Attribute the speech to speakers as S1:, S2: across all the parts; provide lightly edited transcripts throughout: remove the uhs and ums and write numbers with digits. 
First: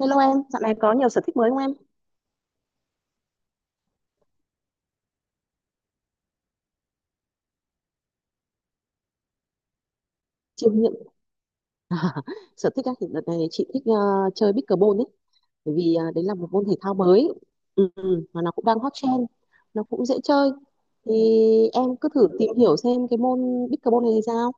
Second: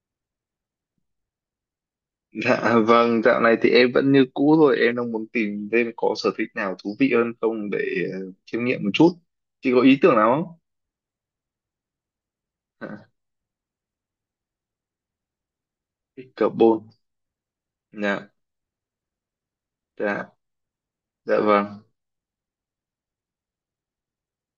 S1: Hello em, dạo này có nhiều sở thích mới không em?
S2: Dạ vâng, dạo này thì em vẫn như cũ thôi, em đang muốn tìm thêm có sở thích nào thú vị hơn không để ờ, chiêm nghiệm một chút. Chị có ý tưởng nào không?
S1: Chiêm nghiệm sở thích á, thì
S2: À,
S1: đợt này chị thích chơi pickleball ấy, bởi vì đấy là một môn thể
S2: pickleball.
S1: thao mới,
S2: Dạ,
S1: mà nó cũng đang hot trend, nó cũng dễ
S2: dạ,
S1: chơi. Thì
S2: dạ vâng.
S1: em cứ thử tìm hiểu xem cái môn pickleball này thì sao,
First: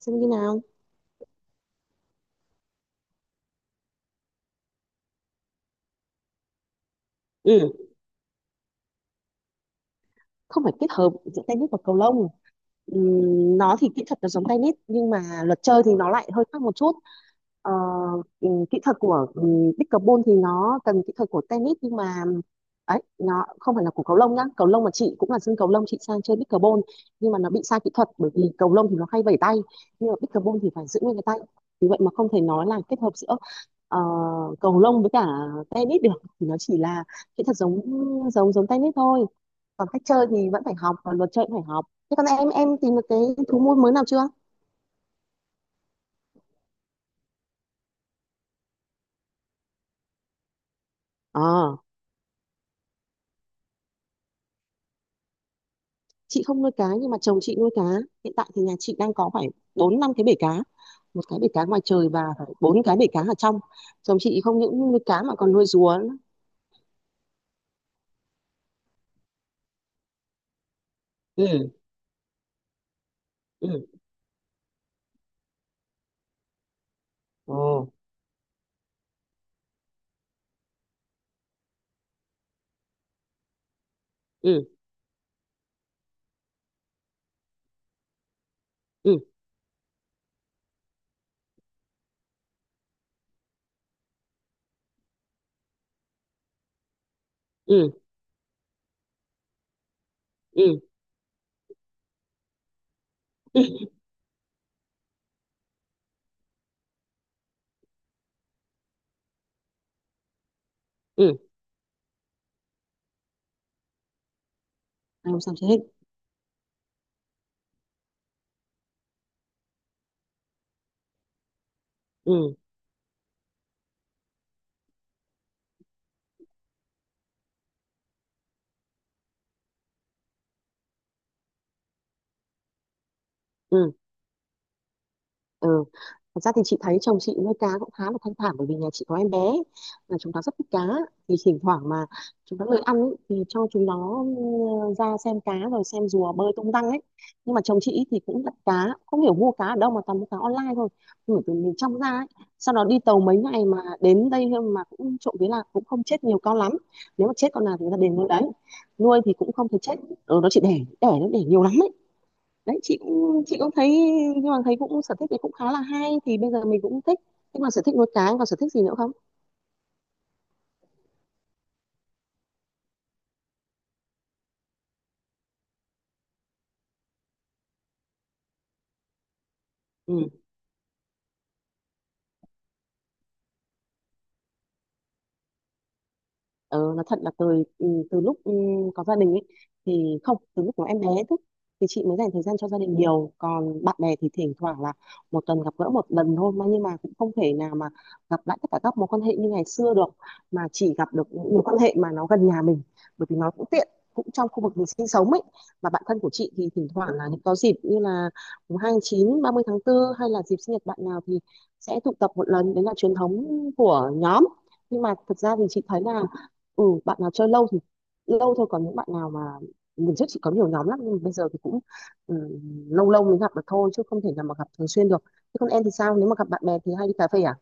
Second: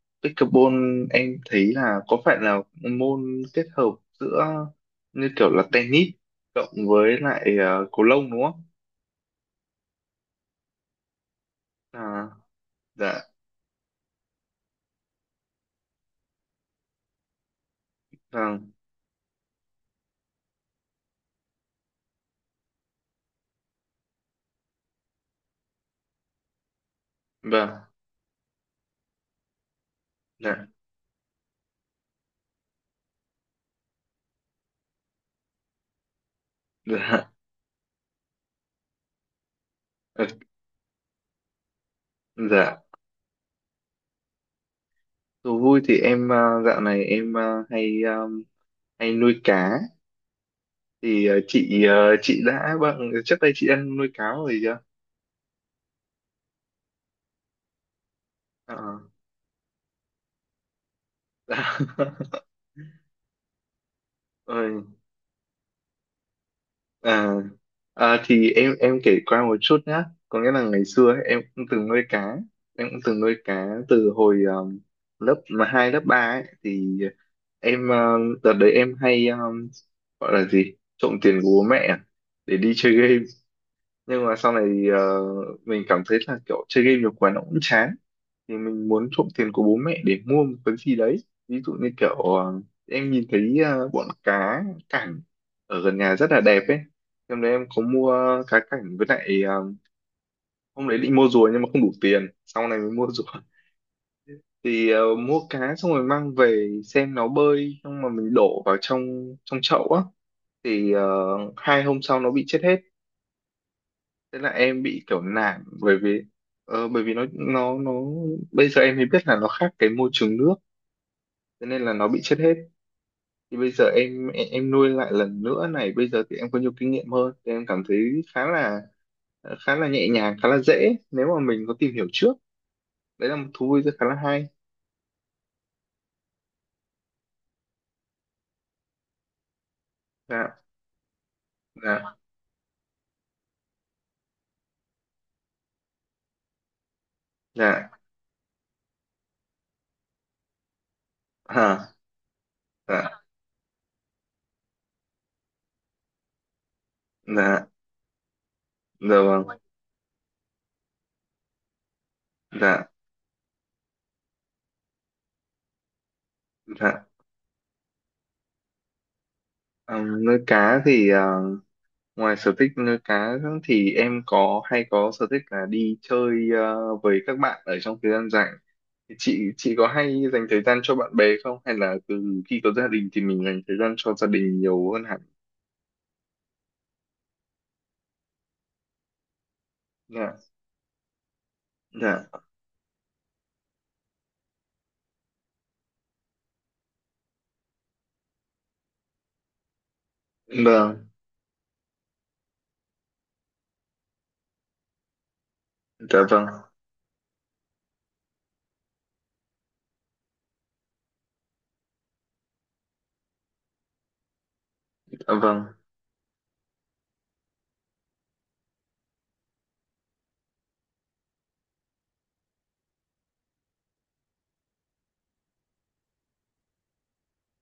S1: xem như nào.
S2: Pickleball em thấy là có phải là môn kết hợp giữa như kiểu là tennis cộng với lại
S1: Ừ,
S2: cầu lông đúng không?
S1: không phải kết hợp giữa tennis và cầu lông.
S2: À, dạ,
S1: Nó thì kỹ thuật nó giống tennis nhưng mà luật chơi thì nó lại hơi khác một chút. Ờ,
S2: vâng,
S1: Kỹ thuật của pickleball thì nó cần kỹ thuật của tennis nhưng mà ấy, nó không phải là của cầu lông nhá. Cầu lông mà chị cũng là sân cầu lông chị sang chơi pickleball nhưng mà nó bị sai
S2: vâng,
S1: kỹ thuật, bởi vì cầu lông thì nó hay vẩy tay nhưng mà pickleball
S2: dạ,
S1: thì phải giữ nguyên cái tay. Vì vậy mà không thể nói là kết hợp giữa ờ, cầu lông với cả tennis được, thì nó chỉ là
S2: dạ,
S1: kỹ thuật giống giống giống tennis thôi, còn cách chơi thì vẫn phải học, còn luật chơi cũng phải học. Thế còn em
S2: dạ.
S1: tìm được cái thú nuôi mới nào chưa?
S2: Thú vui thì em dạo này em hay hay nuôi cá thì
S1: Ờ,
S2: chị chị đã vâng trước đây chị ăn nuôi cáo rồi chưa.
S1: chị không nuôi cá nhưng mà chồng chị nuôi cá. Hiện tại thì nhà chị
S2: Ờ.
S1: đang có phải bốn năm cái bể cá, một cái bể cá ngoài trời và phải bốn cái bể cá ở trong. Chồng chị không những
S2: Ôi,
S1: nuôi cá mà còn nuôi rùa nữa.
S2: à, à, thì em kể qua một chút nhá, có nghĩa là ngày xưa ấy, em cũng
S1: Ừ,
S2: từng nuôi cá, em cũng từng nuôi cá
S1: ừ.
S2: từ hồi lớp mà hai lớp ba ấy, thì
S1: Ồ.
S2: em đợt đấy em hay gọi là gì trộm tiền của bố mẹ à, để đi chơi game, nhưng mà sau này
S1: Ừ,
S2: ờ, mình cảm thấy là kiểu chơi game nhiều quá nó cũng chán, thì mình muốn
S1: ừ,
S2: trộm tiền của bố mẹ để mua một cái gì đấy, ví dụ như kiểu em nhìn thấy bọn cá cảnh ở gần nhà rất là đẹp ấy, hôm đấy em có
S1: ừ,
S2: mua cá cảnh với lại
S1: ừ,
S2: hôm đấy định mua rùa nhưng mà không đủ tiền sau này mới mua rùa,
S1: ừ, ừ,
S2: thì mua cá xong rồi mang về xem nó bơi xong mà mình đổ vào trong trong chậu á, thì
S1: ừ.
S2: hai hôm sau nó bị chết hết, thế là em bị kiểu
S1: Ai làm sao
S2: nản,
S1: chị hết?
S2: bởi vì bởi vì nó bây giờ em mới biết là nó khác cái môi trường nước, thế nên là nó bị chết hết,
S1: Ừ,
S2: thì bây giờ em nuôi lại lần nữa này, bây giờ thì em có nhiều kinh nghiệm hơn thì em cảm thấy khá là khá là nhẹ nhàng, khá là dễ nếu mà mình có tìm hiểu trước, đấy là một thú vui rất
S1: ừ.
S2: khá là hay.
S1: Ừ, thật ra thì chị thấy chồng chị nuôi cá cũng khá là thanh thản, bởi vì nhà chị có em bé là chúng nó rất
S2: Dạ,
S1: thích cá. Thì thỉnh thoảng mà
S2: dạ,
S1: chúng nó lười ăn ấy, thì cho chúng nó ra xem cá rồi xem rùa bơi tung tăng ấy. Nhưng mà chồng
S2: dạ,
S1: chị ý thì cũng đặt cá, không hiểu mua cá ở đâu mà toàn mua cá online thôi, gửi từ miền
S2: à,
S1: trong ra ấy, sau đó đi tàu
S2: dạ,
S1: mấy ngày mà đến đây. Mà cũng trộm vía là cũng không chết nhiều con lắm, nếu mà chết con
S2: dạ,
S1: nào thì người ta đền. Nuôi đấy,
S2: dạ
S1: nuôi thì cũng
S2: vâng,
S1: không thể chết. Ừ, nó chỉ đẻ đẻ nó đẻ nhiều lắm ấy. Đấy,
S2: dạ,
S1: chị cũng thấy, nhưng mà thấy cũng sở thích này cũng khá là hay thì bây giờ mình cũng
S2: dạ.
S1: thích. Thế còn sở thích nuôi cá, còn sở thích gì nữa không?
S2: Nuôi cá thì ngoài sở thích nuôi cá thì em có hay có sở thích là đi chơi với các bạn ở trong thời gian rảnh. Thì chị có hay
S1: Ừ.
S2: dành thời gian cho bạn bè không? Hay là từ khi có gia đình thì mình dành thời gian cho gia đình nhiều hơn hẳn?
S1: Ờ, nói thật là từ lúc có gia đình ấy thì
S2: Dạ,
S1: không, từ lúc có em bé thôi thì chị mới
S2: dạ,
S1: dành thời gian cho gia đình nhiều, còn bạn bè thì thỉnh thoảng là một tuần gặp gỡ một lần thôi. Mà nhưng mà cũng không thể nào mà gặp lại tất cả các mối quan hệ như ngày xưa được, mà chỉ
S2: vâng,
S1: gặp được những mối quan hệ mà nó gần nhà mình, bởi vì nó cũng tiện, cũng trong khu vực mình sinh sống ấy. Mà bạn
S2: dạ
S1: thân của
S2: vâng,
S1: chị thì thỉnh thoảng là những có dịp như là 2/9, 30/4 hay là dịp sinh nhật bạn nào thì sẽ tụ tập một lần, đấy là truyền thống của nhóm. Nhưng mà
S2: dạ
S1: thực ra thì
S2: vâng,
S1: chị thấy là, ừ, bạn nào chơi lâu thì lâu thôi, còn những bạn nào mà mình trước chỉ có nhiều nhóm lắm nhưng bây giờ thì cũng ừ, lâu lâu mới gặp được thôi, chứ không thể nào mà gặp thường xuyên được. Thế còn em thì sao, nếu mà gặp bạn bè thì hay đi cà phê à?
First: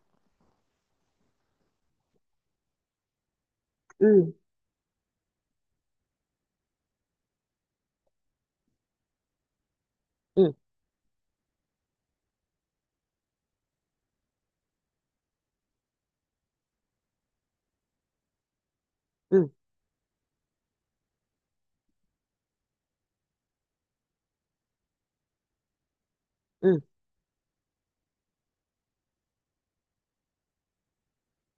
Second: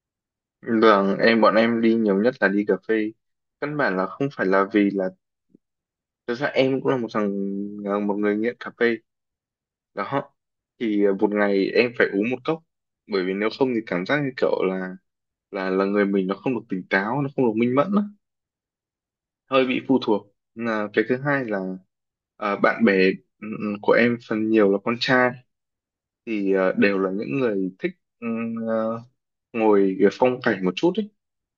S2: vâng. Em bọn em đi nhiều nhất là đi cà phê. Căn bản là
S1: Ừ,
S2: không phải là vì là thực ra em cũng là một thằng, là một người nghiện cà phê đó.
S1: ừ,
S2: Thì một ngày em phải uống một cốc, bởi vì nếu không thì cảm giác như kiểu là là người mình nó không được tỉnh táo, nó không được minh mẫn á,
S1: ừ,
S2: hơi bị phụ thuộc. Là cái thứ hai là à, bạn bè của em phần nhiều là con trai, thì
S1: ừ,
S2: đều là những người thích ừ, ờ, ngồi kiểu phong cảnh một chút ấy,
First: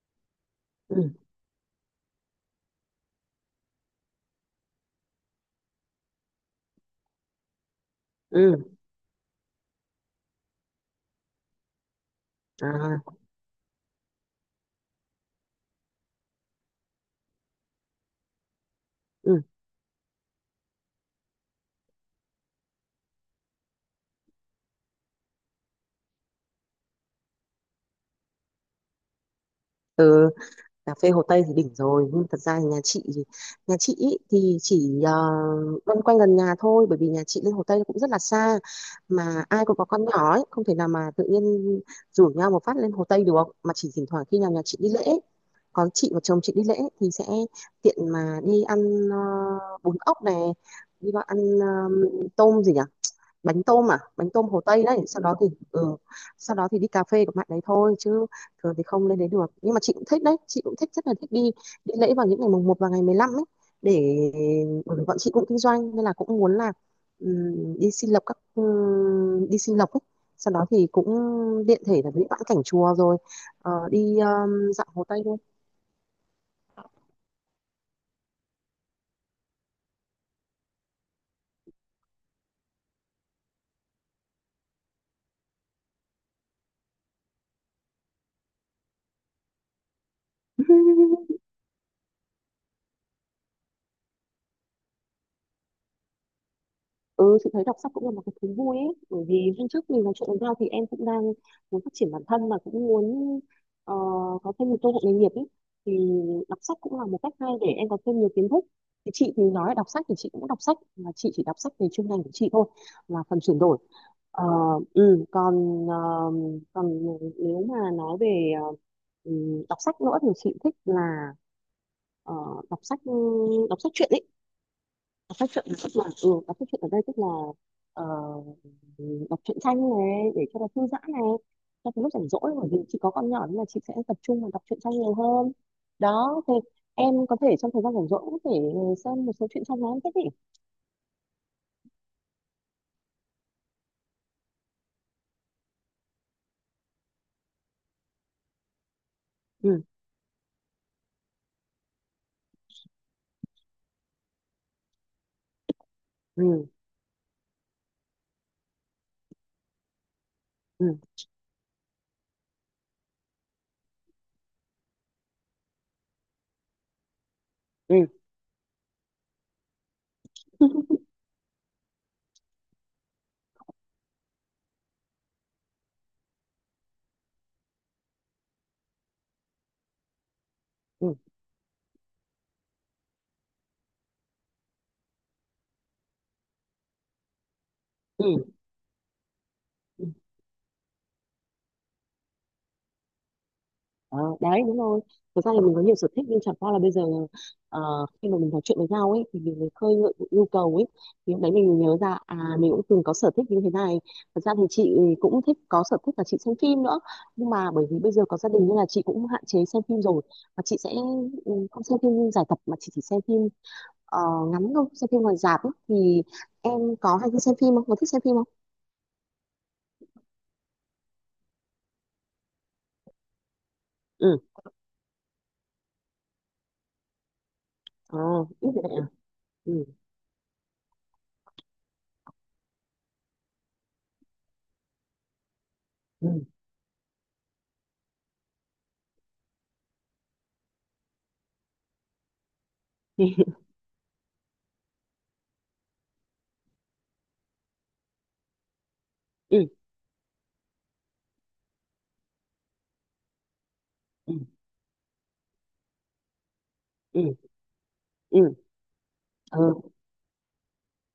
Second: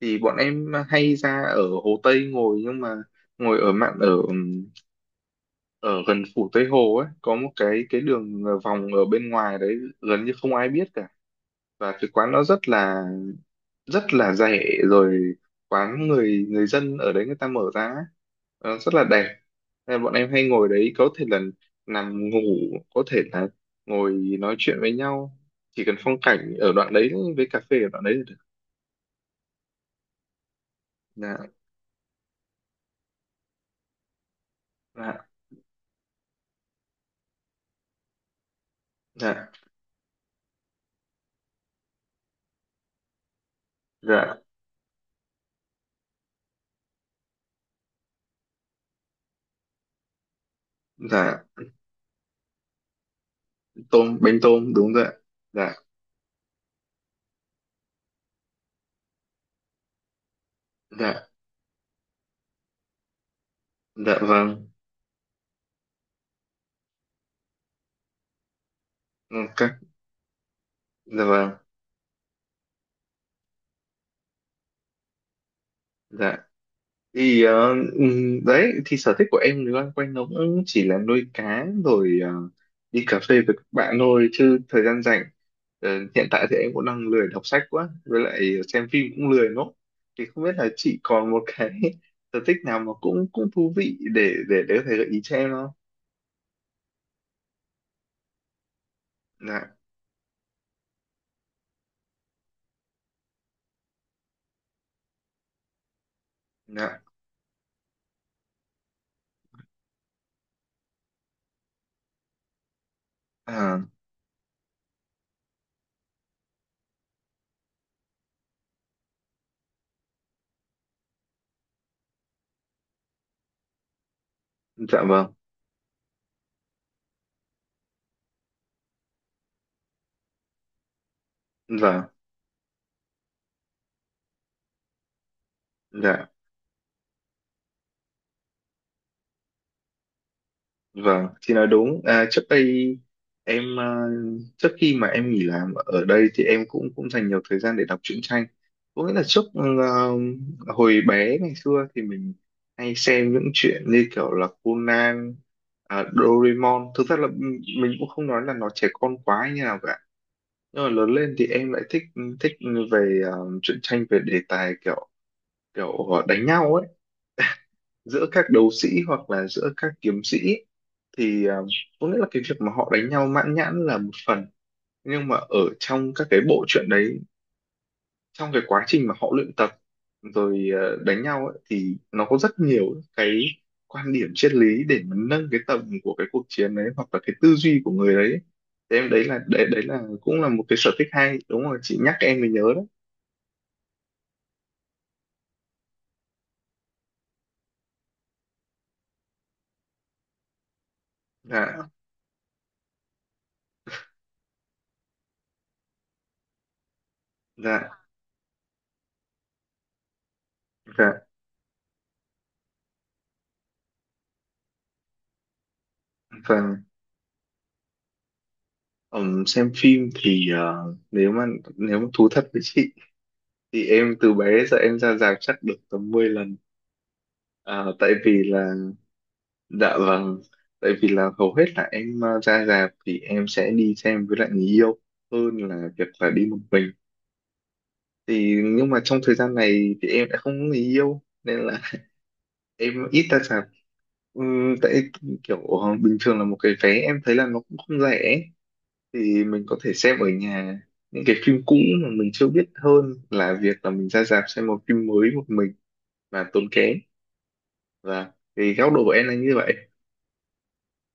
S2: thì bọn em
S1: ừ,
S2: hay ra ở Hồ Tây ngồi, nhưng mà ngồi ở mạn ở ở gần phủ Tây Hồ ấy có một cái đường à,
S1: ừ,
S2: vòng ở bên ngoài đấy gần như không ai biết cả, và cái quán nó
S1: à,
S2: rất là rẻ, rồi quán người người dân ở đấy người ta mở ra ấy. Ờ, rất là đẹp.
S1: ừ,
S2: Nên là bọn em hay ngồi đấy, có thể là nằm ngủ, có thể là ngồi nói chuyện với nhau, chỉ cần phong cảnh ở đoạn đấy với cà phê ở đoạn đấy là được.
S1: ừ. Cà phê Hồ Tây
S2: Dạ,
S1: thì đỉnh rồi, nhưng thật ra thì nhà chị ý thì chỉ
S2: dạ,
S1: loanh quanh gần nhà thôi, bởi vì nhà chị lên Hồ Tây cũng rất là xa, mà
S2: dạ,
S1: ai cũng có con nhỏ ấy, không thể nào mà tự nhiên rủ nhau một phát lên Hồ Tây được. Mà chỉ thỉnh thoảng
S2: dạ,
S1: khi nào nhà chị đi lễ, còn chị và chồng chị đi lễ thì sẽ tiện mà đi ăn ờ, bún ốc này, đi vào ăn
S2: dạ,
S1: tôm gì nhỉ, bánh tôm, à
S2: tôm
S1: bánh
S2: bánh
S1: tôm Hồ
S2: tôm
S1: Tây
S2: đúng
S1: đấy.
S2: rồi ạ.
S1: Sau đó thì
S2: Dạ,
S1: đi cà phê của bạn đấy thôi, chứ thường thì không lên đấy được. Nhưng mà chị cũng thích đấy, chị cũng thích rất là
S2: dạ,
S1: thích đi đi lễ vào những ngày mùng 1 và ngày 15 ấy,
S2: dạ
S1: để,
S2: vâng,
S1: bởi vì bọn chị cũng kinh doanh nên là cũng muốn là, đi xin
S2: ok,
S1: lộc ấy, sau đó thì cũng
S2: dạ vâng,
S1: tiện thể là đi vãn cảnh chùa rồi đi dạo Hồ Tây thôi.
S2: dạ, thì đấy thì sở thích của em thì loanh quanh nó cũng chỉ là nuôi cá rồi đi cà phê với các bạn thôi, chứ thời gian rảnh ờ, hiện tại thì em cũng đang lười đọc sách quá, với lại xem phim cũng lười lắm, thì không biết là chị còn một cái sở thích nào mà cũng cũng thú vị để để có thể gợi ý cho em không.
S1: Ừ, chị thấy đọc sách cũng là một cái thú vui ấy, bởi vì hôm
S2: Dạ,
S1: trước mình nói chuyện với nhau thì em cũng đang muốn phát triển bản thân, mà cũng muốn ờ, có thêm một cơ hội nghề nghiệp ấy, thì đọc sách cũng
S2: dạ,
S1: là một cách hay để em có thêm nhiều kiến thức. Thì chị thì nói đọc sách thì chị cũng đọc sách, mà chị chỉ đọc sách về chuyên ngành của chị thôi, là phần chuyển đổi.
S2: à,
S1: Ờ, ừ, còn ờ, còn nếu mà nói về ừ, đọc sách nữa thì chị thích là ờ, đọc sách đọc sách truyện ấy.
S2: dạ vâng,
S1: Đọc sách truyện tức là, ừ, đọc sách truyện ở đây tức là ờ, ừ, đọc truyện tranh này để cho nó thư giãn này, cho cái
S2: dạ,
S1: lúc rảnh rỗi, bởi vì chị có con nhỏ nên là chị sẽ tập trung vào đọc truyện tranh nhiều hơn.
S2: dạ.
S1: Đó, thì em có thể trong thời gian rảnh rỗi cũng có thể xem một số truyện tranh mà em thích ý.
S2: Vâng, chị nói đúng. À, trước đây em à, trước khi mà em nghỉ làm ở đây thì em cũng cũng dành nhiều thời gian để đọc truyện tranh. Có nghĩa là trước
S1: Ừ,
S2: à, hồi bé ngày xưa thì mình hay xem những chuyện như kiểu là Conan, à,
S1: ừ,
S2: Doraemon. Thực ra là mình cũng không nói là nó trẻ con quá như nào cả. Nhưng mà
S1: ừ,
S2: lớn lên thì em lại thích thích về à, truyện tranh về đề tài kiểu kiểu đánh nhau ấy,
S1: ừ.
S2: giữa các đấu sĩ hoặc là giữa các kiếm sĩ, thì à, có nghĩa là cái việc mà họ đánh nhau mãn nhãn là một phần, nhưng mà ở trong các cái bộ truyện đấy, trong cái quá trình mà họ luyện tập rồi
S1: Ừ,
S2: đánh nhau ấy, thì nó có rất nhiều cái quan điểm triết lý để mà nâng cái tầm của cái cuộc chiến đấy, hoặc là cái tư duy của người đấy,
S1: ừ.
S2: thế em đấy là đấy là cũng là một cái sở thích hay, đúng rồi chị nhắc em mới nhớ đó.
S1: Ờ, đấy đúng rồi. Thực ra là mình có nhiều sở thích nhưng chẳng qua là bây giờ, ờ, khi mà mình nói chuyện với nhau ấy thì mình mới khơi gợi những nhu cầu ấy, thì lúc đấy mình mới
S2: Dạ,
S1: nhớ ra, à mình cũng từng có sở thích như thế này. Thật ra thì chị cũng thích, có sở thích là chị xem phim nữa, nhưng mà bởi
S2: dạ,
S1: vì bây giờ có gia đình nên là chị cũng hạn chế xem phim rồi, và chị sẽ
S2: dạ
S1: không xem phim giải tập, mà chị chỉ xem phim ờ, ngắn thôi, xem phim ngoài rạp ấy. Thì
S2: và
S1: em có hay đi xem phim không, có thích xem phim không?
S2: xem phim thì nếu mà thú thật với chị, thì em từ
S1: Ừ.
S2: bé giờ em ra rạp chắc được tầm 10 lần. À, tại
S1: Ờ,
S2: vì
S1: biết
S2: là,
S1: rồi đấy à. Ừ,
S2: dạ vâng, tại vì là hầu hết là em ra rạp thì em sẽ đi xem với lại người yêu hơn là việc
S1: ừ,
S2: là đi một mình. Thì nhưng mà trong thời gian này thì em đã không có người yêu nên là em
S1: ừ.
S2: ít ra rạp. Tại kiểu bình thường là một cái vé em thấy là nó cũng không rẻ, thì
S1: Ừ,
S2: mình có thể xem ở nhà những cái phim cũ mà mình chưa biết, hơn là việc là mình ra
S1: ừ,
S2: rạp xem một phim mới một mình và tốn kém.
S1: ừ,
S2: Dạ, thì góc độ của em là như vậy.
S1: ừ.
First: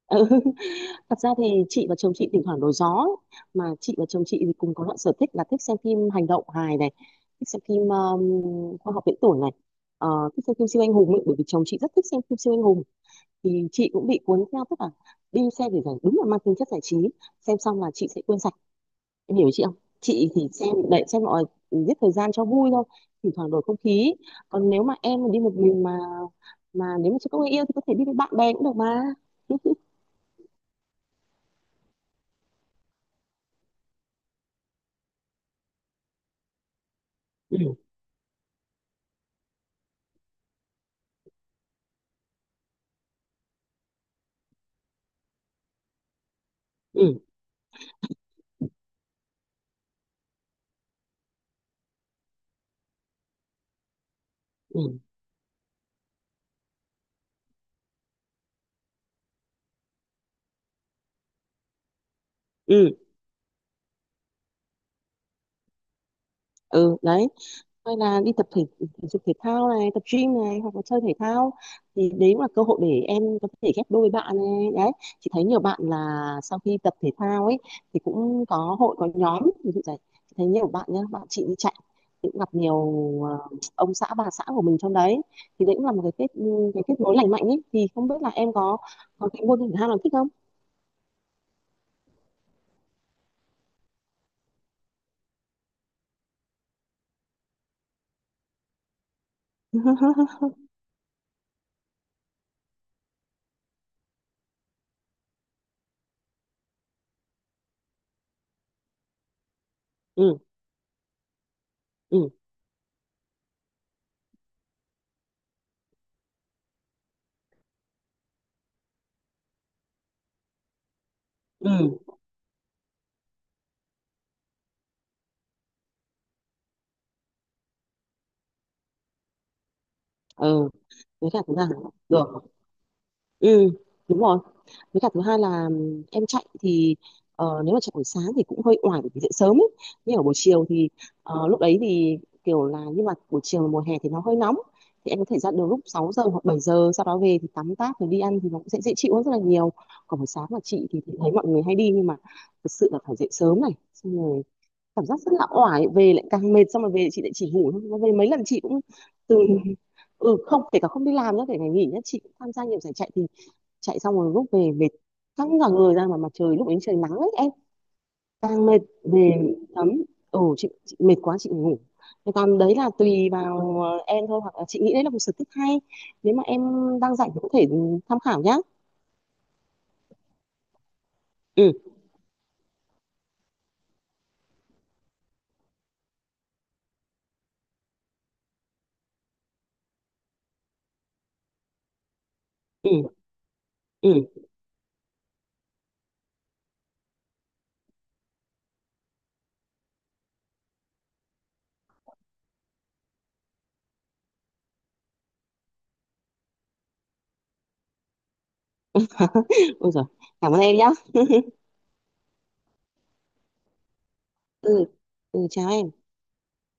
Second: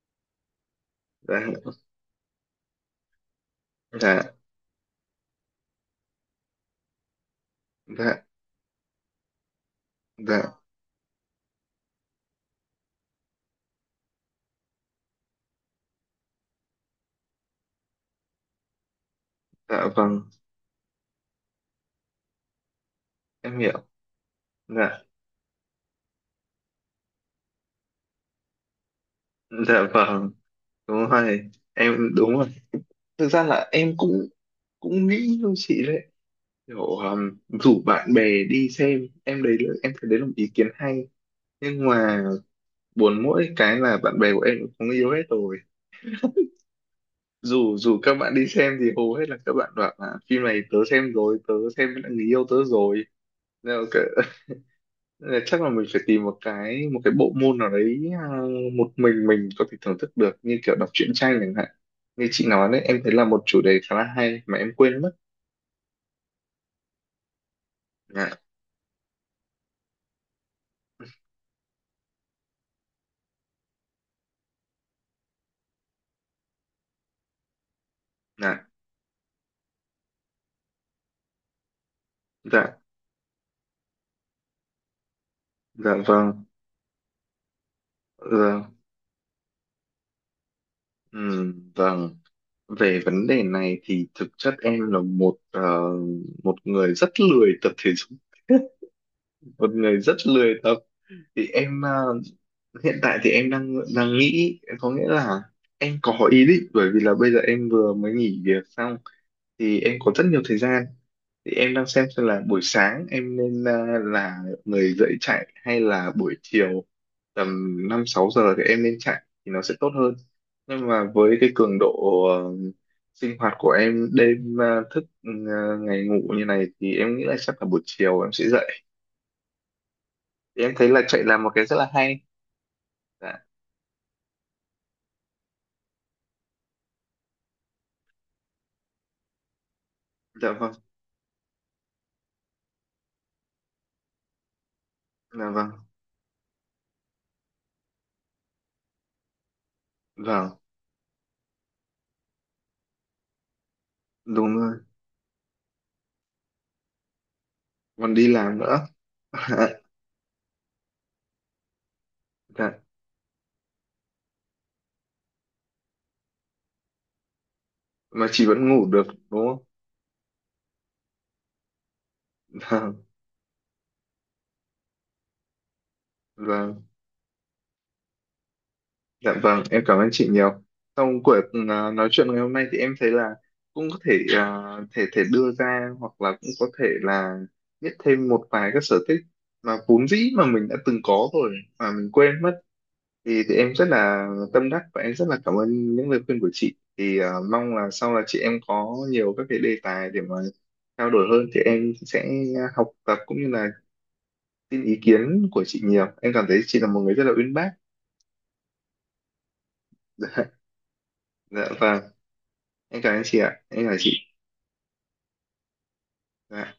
S1: Ừ, thật ra
S2: Dạ,
S1: thì chị và chồng chị thỉnh thoảng đổi gió ấy. Mà chị và chồng
S2: dạ,
S1: chị thì cùng có loại sở thích là thích xem phim hành động hài này, thích xem phim
S2: dạ,
S1: khoa học viễn tưởng này, ờ, thích xem
S2: dạ,
S1: phim siêu anh hùng ấy, bởi vì chồng chị rất thích xem phim siêu anh hùng, thì chị cũng bị cuốn theo. Tức là đi xem để giải, đúng là mang tính chất giải trí, xem xong là chị sẽ quên sạch, em hiểu ý chị không?
S2: dạ vâng,
S1: Chị thì xem để xem mọi giết thời gian cho vui thôi, thỉnh thoảng
S2: em
S1: đổi không
S2: hiểu.
S1: khí. Còn nếu mà
S2: Dạ,
S1: em mà đi một mình mà nếu mà chưa có người yêu thì có thể đi với bạn bè cũng được mà.
S2: dạ vâng, đúng rồi, em đúng rồi. Thực ra là em cũng cũng nghĩ như chị đấy, kiểu
S1: Ừ,
S2: rủ bạn bè đi xem, em đấy là- em thấy đấy là một ý kiến hay. Nhưng mà buồn mỗi cái là bạn bè của em cũng có người yêu hết rồi.
S1: ừ,
S2: Dù dù các bạn đi xem thì hầu hết là các bạn bảo là phim này tớ xem rồi, tớ xem với lại người yêu tớ rồi.
S1: ừ,
S2: Nên chắc là mình phải tìm một cái bộ môn nào đấy à, một mình có thể thưởng thức được, như kiểu đọc truyện tranh chẳng hạn như chị nói đấy,
S1: ừ,
S2: em thấy là một chủ đề khá là hay mà em quên mất.
S1: ừ. Đấy, hay là đi
S2: Dạ,
S1: tập thể thể dục thể thao này, tập gym này, hoặc là chơi thể thao thì đấy cũng là cơ hội để em có thể ghép đôi bạn này. Đấy, chị thấy nhiều bạn là sau khi tập thể thao ấy thì cũng
S2: dạ,
S1: có hội có nhóm, ví dụ vậy. Chị thấy nhiều bạn nhá, bạn chị đi chạy thì cũng gặp
S2: dạ,
S1: nhiều ờ, ông xã bà xã của mình trong đấy, thì đấy cũng là
S2: dạ
S1: một
S2: vâng,
S1: cái kết nối lành mạnh ấy. Thì không biết là em
S2: dạ,
S1: có cái môn thể thao nào thích không?
S2: vâng. Về vấn đề này thì thực chất em là một một người rất lười tập thể dục, một người rất lười tập, thì em à, hiện tại thì em đang đang nghĩ, có nghĩa là em có ý định, bởi vì là bây giờ em vừa mới nghỉ việc xong thì em có rất
S1: Ừ,
S2: nhiều thời gian, thì em đang xem
S1: ừ,
S2: là buổi sáng em nên à, là người dậy chạy hay là buổi chiều tầm 5-6 giờ thì em nên chạy thì nó sẽ tốt hơn. Nhưng mà với cái cường độ
S1: ừ,
S2: ờ, sinh hoạt của em đêm à, thức à, ngày ngủ như này thì em nghĩ là chắc là buổi chiều em sẽ dậy. Thì
S1: ừ.
S2: em thấy là chạy
S1: Với
S2: là
S1: cả
S2: một
S1: chúng
S2: cái
S1: ta
S2: rất là hay.
S1: được.
S2: Dạ,
S1: Ừ, đúng rồi. Với cả thứ hai là em chạy thì nếu mà chạy buổi sáng thì cũng hơi oải bởi vì dậy sớm ấy, nhưng ở buổi
S2: dạ
S1: chiều
S2: vâng,
S1: thì ờ, lúc đấy thì kiểu là, nhưng mà buổi chiều mùa hè thì nó hơi nóng, thì em có thể
S2: dạ
S1: ra đường
S2: vâng,
S1: lúc 6 giờ hoặc 7 giờ, sau đó về thì tắm táp rồi đi ăn thì nó cũng sẽ dễ chịu hơn rất là nhiều. Còn buổi sáng
S2: vâng.
S1: mà chị thì thấy mọi người hay đi, nhưng mà thực sự là phải dậy sớm này, xong rồi
S2: Đúng rồi,
S1: cảm giác rất là oải, về lại càng mệt, xong rồi về chị lại chỉ ngủ thôi. Mà về
S2: còn
S1: mấy
S2: đi
S1: lần
S2: làm
S1: chị cũng
S2: nữa.
S1: từ ừ, không kể cả không đi làm nữa, kể cả nghỉ nhá, chị cũng tham gia nhiều
S2: Dạ.
S1: giải chạy, thì chạy xong rồi lúc về mệt, căng cả người ra, mà mặt trời lúc ấy trời nắng ấy em,
S2: Mà chị
S1: càng
S2: vẫn
S1: mệt.
S2: ngủ được đúng
S1: Về
S2: không.
S1: tắm, ừ, chị mệt quá chị ngủ. Thế còn đấy là
S2: Vâng,
S1: tùy vào em thôi, hoặc là chị nghĩ đấy là một sở thích hay, nếu mà em
S2: vâng,
S1: đang rảnh thì có thể tham khảo nhá.
S2: dạ vâng, em cảm ơn chị nhiều, sau cuộc
S1: Ừ,
S2: à, nói chuyện ngày hôm nay thì em thấy là cũng có thể à, thể thể đưa ra, hoặc là cũng có thể là biết thêm một vài các sở thích mà vốn dĩ mà mình đã từng có rồi mà mình quên mất,
S1: ừ,
S2: thì, em rất
S1: ừ.
S2: là tâm đắc và em rất là cảm ơn những lời khuyên của chị, thì mong là sau là chị em có nhiều các cái đề tài để mà trao đổi hơn, thì em sẽ học tập cũng như là xin ý kiến của chị nhiều, em cảm thấy chị là một người rất là uyên bác.
S1: Ôi giời,
S2: Dạ,
S1: cảm ơn em nhá.
S2: dạ vâng em cảm ơn chị ạ, em cảm ơn chị.
S1: Ừ, ừ, chào em.
S2: Dạ.